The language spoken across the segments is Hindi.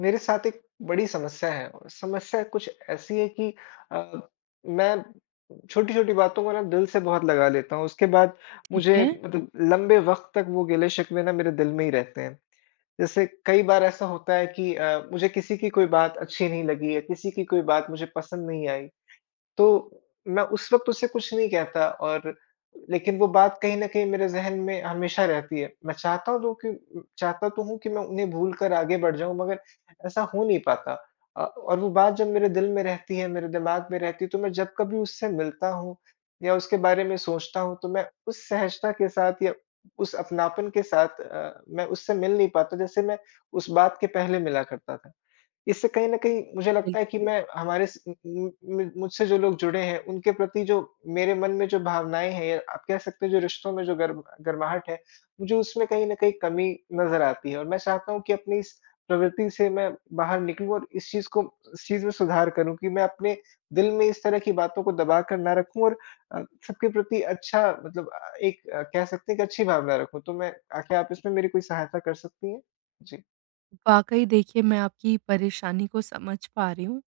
मेरे साथ एक बड़ी समस्या है और समस्या कुछ ऐसी है कि अ, मैं छोटी-छोटी बातों को ना दिल से बहुत लगा लेता हूँ। उसके बाद ठीक मुझे है, मतलब लंबे वक़्त तक वो गिले-शिकवे ना मेरे दिल में ही रहते हैं। जैसे कई बार ऐसा होता है कि मुझे किसी की कोई बात अच्छी नहीं लगी या किसी की कोई बात मुझे पसंद नहीं आई, तो मैं उस वक़्त उसे कुछ नहीं कहता, और लेकिन वो बात कहीं न कहीं मेरे ज़हन में हमेशा रहती है। मैं चाहता तो हूँ कि मैं उन्हें भूल कर आगे बढ़ जाऊँ, मगर ऐसा हो नहीं पाता। और वो बात जब मेरे दिल में रहती है, मेरे दिमाग में रहती है, तो मैं जब कभी उससे मिलता हूँ या उसके बारे में सोचता हूँ, तो मैं उस सहजता के साथ या उस अपनापन के साथ, मैं उससे मिल नहीं पाता जैसे मैं उस बात के पहले मिला करता था। इससे कहीं न कहीं मुझे लगता है बिल्कुल। कि मैं हमारे स उम उम, मु मुझसे जो लोग जुड़े हैं, उनके प्रति जो मेरे मन में जो भावनाएँ हैं, या आप कह सकते हो जो रिश्तों में जो गर्माहट है, मुझे उसमें कहीं न कहीं कमी नज़र आती है, और मैं चाहता हूँ कि अपनी इस प्रवृत्ति से मैं बाहर निकलूँ और इस चीज़ को, इस चीज़ में सुधार करूँ कि मैं अपने दिल में इस तरह की बातों को दबा कर ना रखूँ, और सबके प्रति अच्छा, मतलब एक कह सकते हैं कि अच्छी भावना रखूँ। तो मैं आख़िर, आप इसमें मेरी कोई सहायता कर सकती हैं? जी। वाक़ई देखिए मैं आपकी परेशानी को समझ पा रही हूँ।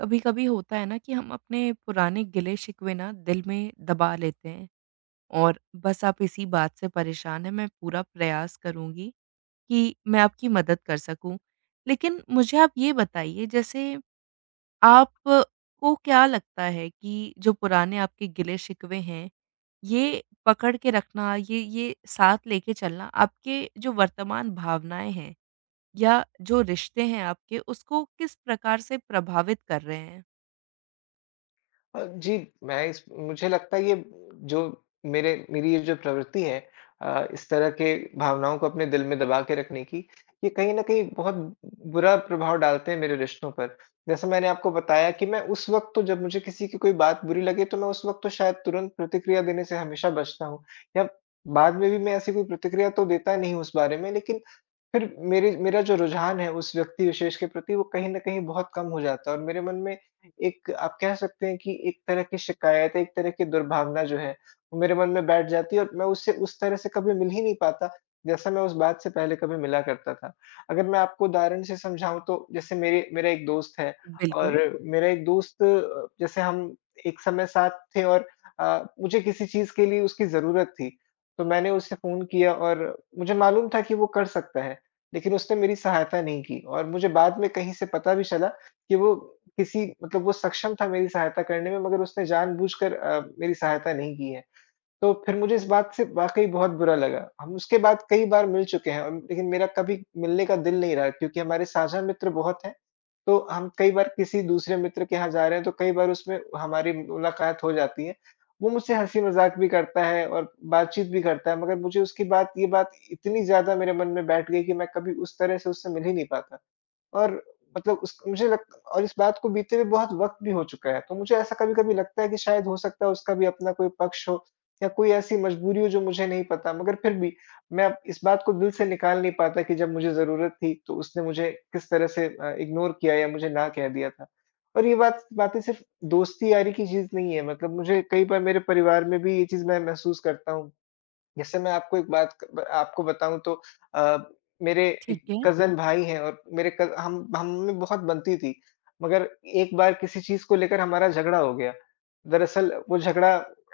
कभी-कभी होता है ना कि हम अपने पुराने गिले-शिकवे ना दिल में दबा लेते हैं और बस आप इसी बात से परेशान हैं। मैं पूरा प्रयास करूँगी कि मैं आपकी मदद कर सकूँ। लेकिन मुझे आप ये बताइए, जैसे आपको क्या लगता है कि जो पुराने आपके गिले-शिकवे हैं, ये पकड़ के रखना, ये साथ लेके चलना आपके जो वर्तमान भावनाएँ हैं या जो रिश्ते हैं आपके, उसको किस प्रकार से प्रभावित कर रहे हैं? जी, मैं इस मुझे लगता है ये जो मेरे मेरी ये जो प्रवृत्ति है, इस तरह के भावनाओं को अपने दिल में दबा के रखने की, ये कहीं न कहीं बहुत बुरा प्रभाव डालते हैं मेरे रिश्तों पर। जैसे मैंने आपको बताया कि मैं उस वक़्त तो, जब मुझे किसी की कोई बात बुरी लगे, तो मैं उस वक़्त तो शायद तुरंत प्रतिक्रिया देने से हमेशा बचता हूँ, या बाद में भी मैं ऐसी कोई प्रतिक्रिया तो देता नहीं हूँ उस बारे में, लेकिन फिर मेरे मेरा जो रुझान है उस व्यक्ति विशेष के प्रति, वो कहीं न कहीं बहुत कम हो जाता है, और मेरे मन में एक, आप कह सकते हैं कि एक तरह की शिकायत, है, एक तरह की दुर्भावना जो है, वो मेरे मन में बैठ जाती है, और मैं उससे उस तरह से कभी मिल ही नहीं पाता, जैसा मैं उस बात से पहले कभी मिला करता था। अगर मैं आपको उदाहरण से समझाऊँ, तो जैसे मेरे मेरा एक दोस्त है। बिल्कुल, और मेरा एक दोस्त अ, जैसे हम एक समय साथ थे, और मुझे किसी चीज़ के लिए उसकी ज़रूरत थी, तो मैंने उसे फ़ोन किया, और मुझे मालूम था कि वो कर सकता है, लेकिन उसने मेरी सहायता नहीं की। और मुझे बाद में कहीं से पता भी चला कि वो किसी, मतलब वो सक्षम था मेरी सहायता करने में, मगर उसने जानबूझकर, मेरी सहायता नहीं की है। तो फिर मुझे इस बात से वाक़ई बहुत बुरा लगा। हम उसके बाद कई बार मिल चुके हैं, और लेकिन मेरा कभी मिलने का दिल नहीं रहा, क्योंकि हमारे साझा मित्र बहुत हैं। तो हम कई बार किसी दूसरे मित्र के यहाँ जा रहे हैं, तो कई बार उसमें हमारी मुलाकात हो जाती है। वो मुझसे हँसी-मज़ाक भी करता है और बातचीत भी करता है, मगर मुझे उसकी बात, ये बात इतनी ज़्यादा मेरे मन में बैठ गई कि मैं कभी उस तरह से उससे मिल ही नहीं पाता। और मतलब उस मुझे लग और इस बात को बीते हुए बहुत वक़्त भी हो चुका है। तो मुझे ऐसा कभी-कभी लगता है कि शायद हो सकता है उसका भी अपना कोई पक्ष हो, या कोई ऐसी मजबूरी हो जो मुझे नहीं पता। मगर फिर भी मैं अब इस बात को दिल से निकाल नहीं पाता कि जब मुझे ज़रूरत थी, तो उसने मुझे किस तरह से, इग्नोर किया या मुझे ना कह दिया था। और ये बात, बातें सिर्फ़ दोस्ती यारी की चीज़ नहीं है, मतलब मुझे कई बार मेरे परिवार में भी ये चीज़ मैं महसूस करता हूँ। जैसे मैं आपको एक बात, क आपको बताऊँ तो अ, मेरे एक ठीक है। कज़न भाई हैं, और मेरे क हम में बहुत बनती थी। मगर एक बार किसी चीज़ को लेकर हमारा झगड़ा हो गया। दरअसल वो झगड़ा,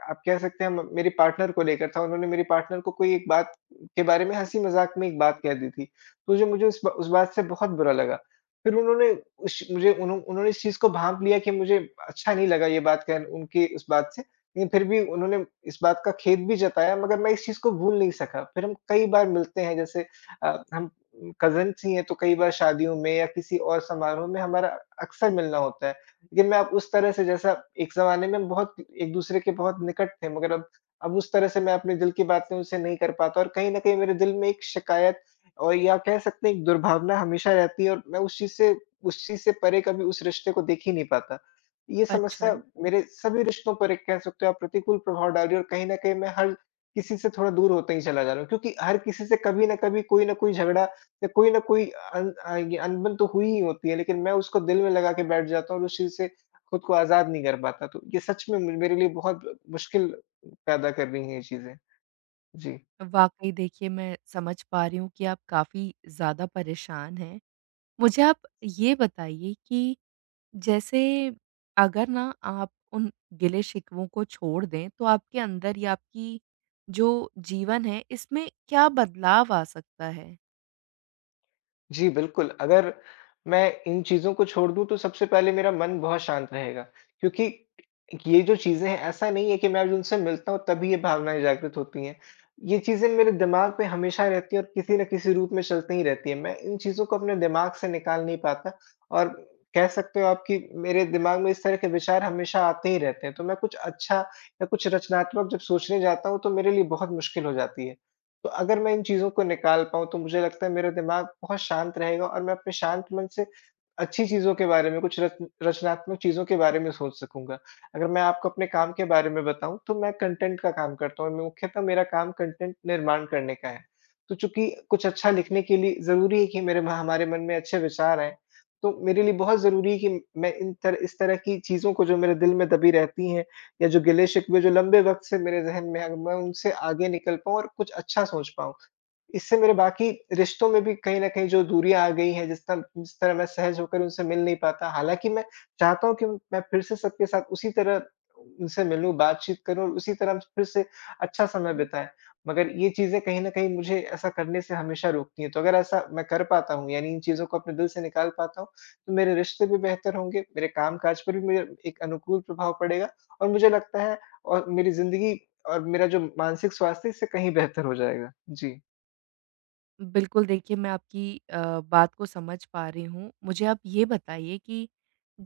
आप कह सकते हैं, म मेरी पार्टनर को लेकर था। उन्होंने मेरी पार्टनर को कोई एक बात के बारे में हँसी-मज़ाक में एक बात कह दी थी। तो जो मुझे उस बात से बहुत बुरा लगा। फिर उन्होंने उस मुझे उन्हो उन्होंने इस चीज़ को भाँप लिया कि मुझे अच्छा नहीं लगा ये बात, कहन उनकी उस बात से। लेकिन फिर भी उन्होंने इस बात का खेद भी जताया, मगर मैं इस चीज़ को भूल नहीं सका। फिर हम कई बार मिलते हैं, जैसे हम कज़िन्स ही हैं, तो कई बार शादियों में या किसी और समारोह में हमारा अक्सर मिलना होता है। लेकिन मैं अब उस तरह से, जैसा एक ज़माने में हम बहुत एक-दूसरे के बहुत निकट थे, मगर अब उस तरह से मैं अपने दिल की बातें उनसे नहीं कर पाता, और कहीं न कहीं मेरे दिल में एक शिकायत, और या कह सकते हैं एक दुर्भावना, हमेशा रहती है, और मैं उस चीज़ से परे कभी उस रिश्ते को देख ही नहीं पाता। ये समस्या अच्छा। मेरे सभी रिश्तों पर एक, कह सकते हो आप, प्रतिकूल प्रभाव डाल रही है, और कहीं न कहीं मैं हर किसी से थोड़ा दूर होते ही चला जा रहा हूँ, क्योंकि हर किसी से कभी न कभी कोई न कोई झगड़ा या कोई न कोई, ये अनबन तो हुई ही होती है, लेकिन मैं उसको दिल में लगा के बैठ जाता हूँ और उस चीज़ से खुद को आज़ाद नहीं कर पाता। तो ये सच में म मेरे लिए बहुत मुश्किल पैदा कर रही हैं ये चीज़ें। जी। वाक़ई देखिए मैं समझ पा रही हूँ कि आप काफ़ी ज़्यादा परेशान हैं। मुझे आप ये बताइए कि जैसे अगर ना आप उन गिले-शिकवों को छोड़ दें, तो आपके अंदर या आपकी जो जीवन है, इसमें क्या बदलाव आ सकता है? जी, बिल्कुल। अगर मैं इन चीज़ों को छोड़ दूँ, तो सबसे पहले मेरा मन बहुत शांत रहेगा, क्योंकि ये जो चीज़ें हैं, ऐसा नहीं है कि मैं आज उनसे मिलता हूँ तभी ये भावनाएँ जागृत होती हैं। ये चीज़ें मेरे दिमाग पे हमेशा रहती हैं और किसी न किसी रूप में चलती ही रहती हैं। मैं इन चीज़ों को अपने दिमाग से निकाल नहीं पाता, और कह सकते हो आप कि मेरे दिमाग में इस तरह के विचार हमेशा आते ही रहते हैं। तो मैं कुछ अच्छा या कुछ रचनात्मक जब सोचने जाता हूँ, तो मेरे लिए बहुत मुश्किल हो जाती है। तो अगर मैं इन चीज़ों को निकाल पाऊँ, तो मुझे लगता है मेरा दिमाग बहुत शांत रहेगा, और मैं अपने शांत मन से अच्छी चीज़ों के बारे में, कुछ रत्न रचनात्मक चीज़ों के बारे में सोच सकूँगा। अगर मैं आपको अपने काम के बारे में बताऊँ, तो मैं कंटेंट का काम करता हूँ, और मुख्यतः मेरा काम कंटेंट निर्माण करने का है। तो चूँकि कुछ अच्छा लिखने के लिए ज़रूरी है कि मेरे म हमारे मन में अच्छे विचार आएँ, तो मेरे लिए बहुत ज़रूरी है कि मैं इन, तर इस तरह की चीज़ों को, जो मेरे दिल में दबी रहती हैं या जो गिले-शिकवे जो लंबे वक़्त से मेरे ज़हन में है, मैं उनसे आगे निकल पाऊँ और कुछ अच्छा सोच पाऊँ। इससे मेरे बाकी रिश्तों में भी, कहीं न कहीं जो दूरियाँ आ गई हैं, जिस तरह मैं सहज होकर उनसे मिल नहीं पाता। हालाँकि मैं चाहता हूँ कि मैं फिर से सबके साथ उसी तरह उनसे मिलूँ, बातचीत करूँ और उसी तरह हम फिर से अच्छा समय बिताएँ। मगर ये चीज़ें कहीं न कहीं मुझे ऐसा करने से हमेशा रोकती हैं। तो अगर ऐसा मैं कर पाता हूँ, यानी इन चीज़ों को अपने दिल से निकाल पाता हूँ, तो मेरे रिश्ते भी बेहतर होंगे, मेरे काम-काज पर भी मेरे एक अनुकूल प्रभाव पड़ेगा, और मुझे लगता है और मेरी ज़िंदगी और मेरा जो मानसिक स्वास्थ्य है, इससे कहीं बेहतर हो जाएगा। जी। बिल्कुल, देखिए मैं आपकी बात को समझ पा रही हूँ। मुझे आप ये बताइए कि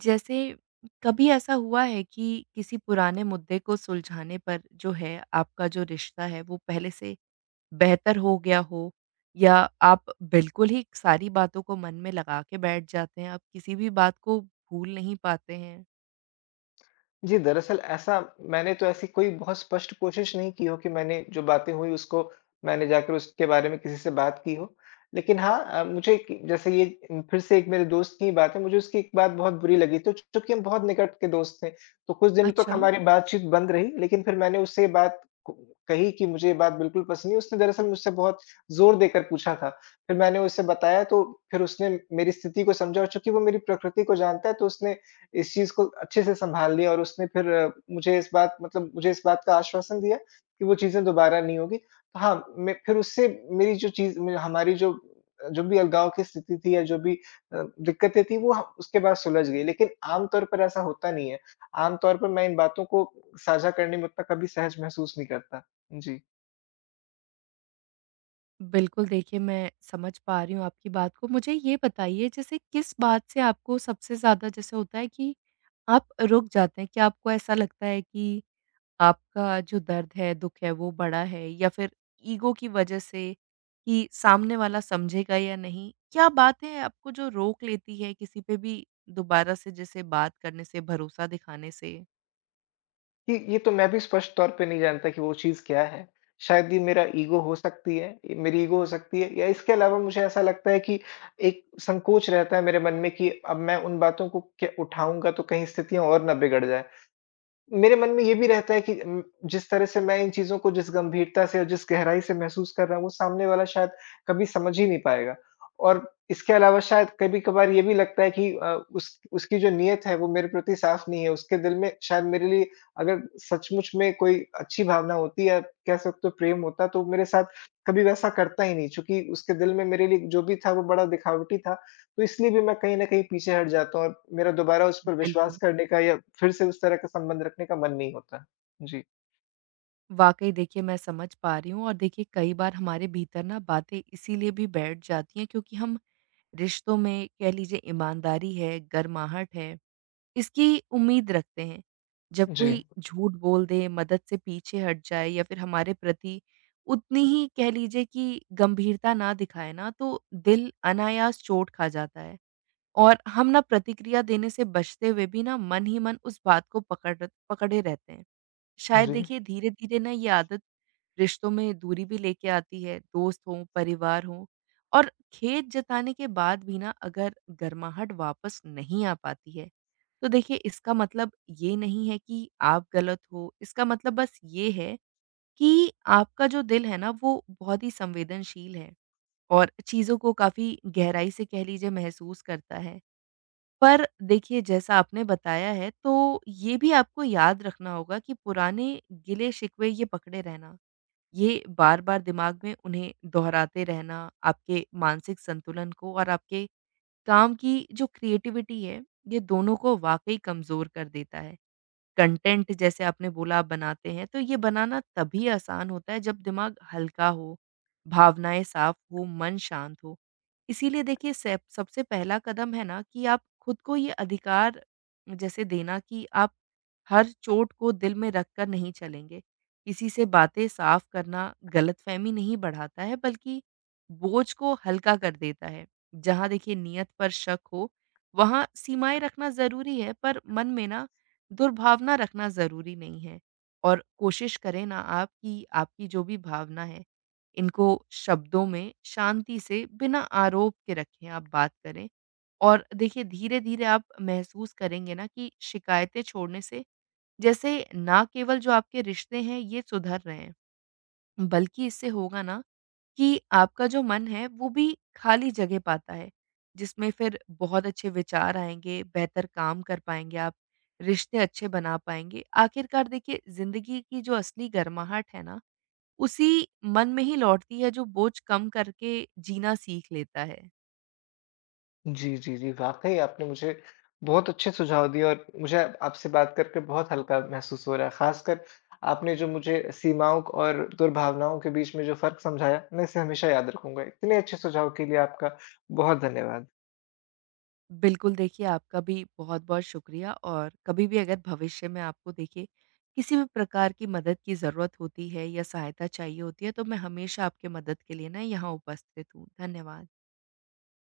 जैसे कभी ऐसा हुआ है कि किसी पुराने मुद्दे को सुलझाने पर जो है आपका जो रिश्ता है वो पहले से बेहतर हो गया हो? या आप बिल्कुल ही सारी बातों को मन में लगा के बैठ जाते हैं, आप किसी भी बात को भूल नहीं पाते हैं? जी, दरअसल ऐसा, मैंने तो ऐसी कोई बहुत स्पष्ट कोशिश नहीं की हो कि मैंने जो बातें हुई उसको, मैंने जाकर उसके बारे में किसी से बात की हो। लेकिन हाँ, मुझे कि जैसे ये, फिर से एक मेरे दोस्त की बात है, मुझे उसकी एक बात बहुत बुरी लगी, तो चूँकि हम बहुत निकट के दोस्त थे, तो कुछ दिनों तक अच्छा। हमारी बातचीत बंद रही, लेकिन फिर मैंने उससे ये बात क कही कि मुझे ये बात बिल्कुल पसंद नहीं। उसने दरअसल मुझसे बहुत ज़ोर देकर पूछा था। फिर मैंने उसे बताया, तो फिर उसने मेरी स्थिति को समझा, और चूँकि वो मेरी प्रकृति को जानता है, तो उसने इस चीज़ को अच्छे से सँभाल लिया, और उसने फिर मुझे इस बात, मतलब मुझे इस बात का आश्वासन दिया कि वो चीज़ें दोबारा नहीं होगी। तो हाँ, मैं फिर उससे, मेरी जो चीज़ में, हमारी जो जो भी अलगाव की स्थिति थी, या जो भी दिक्कतें थी, वो ह उसके बाद सुलझ गई। लेकिन आमतौर पर ऐसा होता नहीं है। आमतौर पर मैं इन बातों को साझा करने में उतना कभी सहज महसूस नहीं करता। जी। बिल्कुल, देखिए मैं समझ पा रही हूँ आपकी बात को। मुझे ये बताइए, जैसे किस बात से आपको सबसे ज़्यादा जैसे होता है कि आप रुक जाते हैं? क्या आपको ऐसा लगता है कि आपका जो दर्द है, दुःख है वो बड़ा है या फिर ईगो की वज़ह से कि सामने वाला समझेगा या नहीं? क्या बात है आपको जो रोक लेती है किसी पे भी दोबारा से जैसे बात करने से, भरोसा दिखाने से? ये तो मैं भी स्पष्ट तौर पे नहीं जानता कि वो चीज़ क्या है। शायद ये मेरा ईगो हो सकती है, ये मेरी ईगो हो सकती है, या इसके अलावा मुझे ऐसा लगता है कि एक संकोच रहता है मेरे मन में कि अब मैं उन बातों को क्या उठाऊँगा, तो कहीं स्थितियाँ और ना बिगड़ जाएँ। मेरे मन में ये भी रहता है कि, जिस तरह से मैं इन चीज़ों को, जिस गंभीरता से और जिस गहराई से महसूस कर रहा हूँ, वो सामने वाला शायद कभी समझ ही नहीं पाएगा। और इसके अलावा शायद कभी-कभार ये भी लगता है कि अ, उस उसकी जो नीयत है वो मेरे प्रति साफ़ नहीं है। उसके दिल में शायद मेरे लिए अगर सचमुच में कोई अच्छी भावना होती है, कह सकते हो प्रेम होता, तो वो मेरे साथ कभी वैसा करता ही नहीं। चूँकि उसके दिल में मेरे लिए जो भी था वो बड़ा दिखावटी था, तो इसलिए भी मैं कहीं न कहीं पीछे हट जाता हूँ, और मेरा दोबारा उस पर विश्वास बिल्कुल। करने का या फिर से उस तरह का संबंध रखने का मन नहीं होता। जी। वाक़ई देखिए मैं समझ पा रही हूँ और देखिए कई बार हमारे भीतर ना बातें इसीलिए भी बैठ जाती हैं क्योंकि हम रिश्तों में, कह लीजिए, ईमानदारी है, गर्माहट है, इसकी उम्मीद रखते हैं। जब जी। कोई झूठ बोल दे, मदद से पीछे हट जाए या फिर हमारे प्रति उतनी ही, कह लीजिए, कि गंभीरता ना दिखाए ना, तो दिल अनायास चोट खा जाता है और हम ना प्रतिक्रिया देने से बचते हुए भी ना मन ही मन उस बात को पकड़े रहते हैं। शायद बिल्कुल। जी। देखिए धीरे-धीरे ना ये आदत रिश्तों में दूरी भी लेके आती है, दोस्त हों, परिवार हो, और खेद जताने के बाद भी ना अगर गर्माहट वापस नहीं आ पाती है, तो देखिए इसका मतलब ये नहीं है कि आप गलत हो, इसका मतलब बस ये है कि आपका जो दिल है ना वो बहुत ही संवेदनशील है और चीज़ों को काफ़ी गहराई से, कह लीजिए, महसूस करता है। पर देखिए जैसा आपने बताया है, तो ये भी आपको याद रखना होगा कि पुराने गिले-शिकवे ये पकड़े रहना, ये बार-बार दिमाग में उन्हें दोहराते रहना, आपके मानसिक संतुलन को और आपके काम की जो क्रिएटिविटी है, ये दोनों को वाक़ई कमज़ोर कर देता है। कंटेंट जैसे आपने बोला आप बनाते हैं, तो ये बनाना तभी आसान होता है जब दिमाग हल्का हो, भावनाएँ साफ हो, मन शांत हो। इसीलिए देखिए सेप सबसे पहला कदम है ना कि आप खुद को ये अधिकार जैसे देना कि आप हर चोट को दिल में रख कर नहीं चलेंगे। किसी से बातें साफ करना गलतफ़हमी नहीं बढ़ाता है बल्कि बोझ को हल्का कर देता है। जहाँ देखिए नियत पर शक हो, वहाँ सीमाएँ रखना ज़रूरी है पर मन में ना दुर्भावना रखना ज़रूरी नहीं है और कोशिश करें ना आप कि आपकी जो भी भावना है, इनको शब्दों में शांति से बिना आरोप के रखें, आप बात करें। और देखिए धीरे-धीरे आप महसूस करेंगे ना कि शिकायतें छोड़ने से जैसे ना केवल जो आपके रिश्ते हैं ये सुधर रहे हैं, बल्कि इससे होगा ना कि आपका जो मन है, वो भी खाली जगह पाता है, जिसमें फिर बहुत अच्छे विचार आएँगे, बेहतर काम कर पाएँगे आप, रिश्ते अच्छे बना पाएँगे। आखिरकार देखिए, ज़िंदगी की जो असली गर्माहट है ना, उसी मन में ही लौटती है, जो बोझ कम करके जीना सीख लेता है। जी, जी, जी। वाक़ई आपने मुझे बहुत अच्छे सुझाव दिए, और मुझे आपसे बात करके बहुत हल्का महसूस हो रहा है। ख़ासकर आपने जो मुझे सीमाओं क और दुर्भावनाओं के बीच में जो फ़र्क समझाया, मैं इसे हमेशा याद रखूँगा। इतने अच्छे सुझाव के लिए आपका बहुत धन्यवाद। बिल्कुल, देखिए आपका भी बहुत-बहुत शुक्रिया और कभी भी अगर भविष्य में आपको, देखिए, किसी भी प्रकार की मदद की ज़रूरत होती है या सहायता चाहिए होती है, तो मैं हमेशा आपके मदद के लिए ना यहाँ उपस्थित हूँ। धन्यवाद।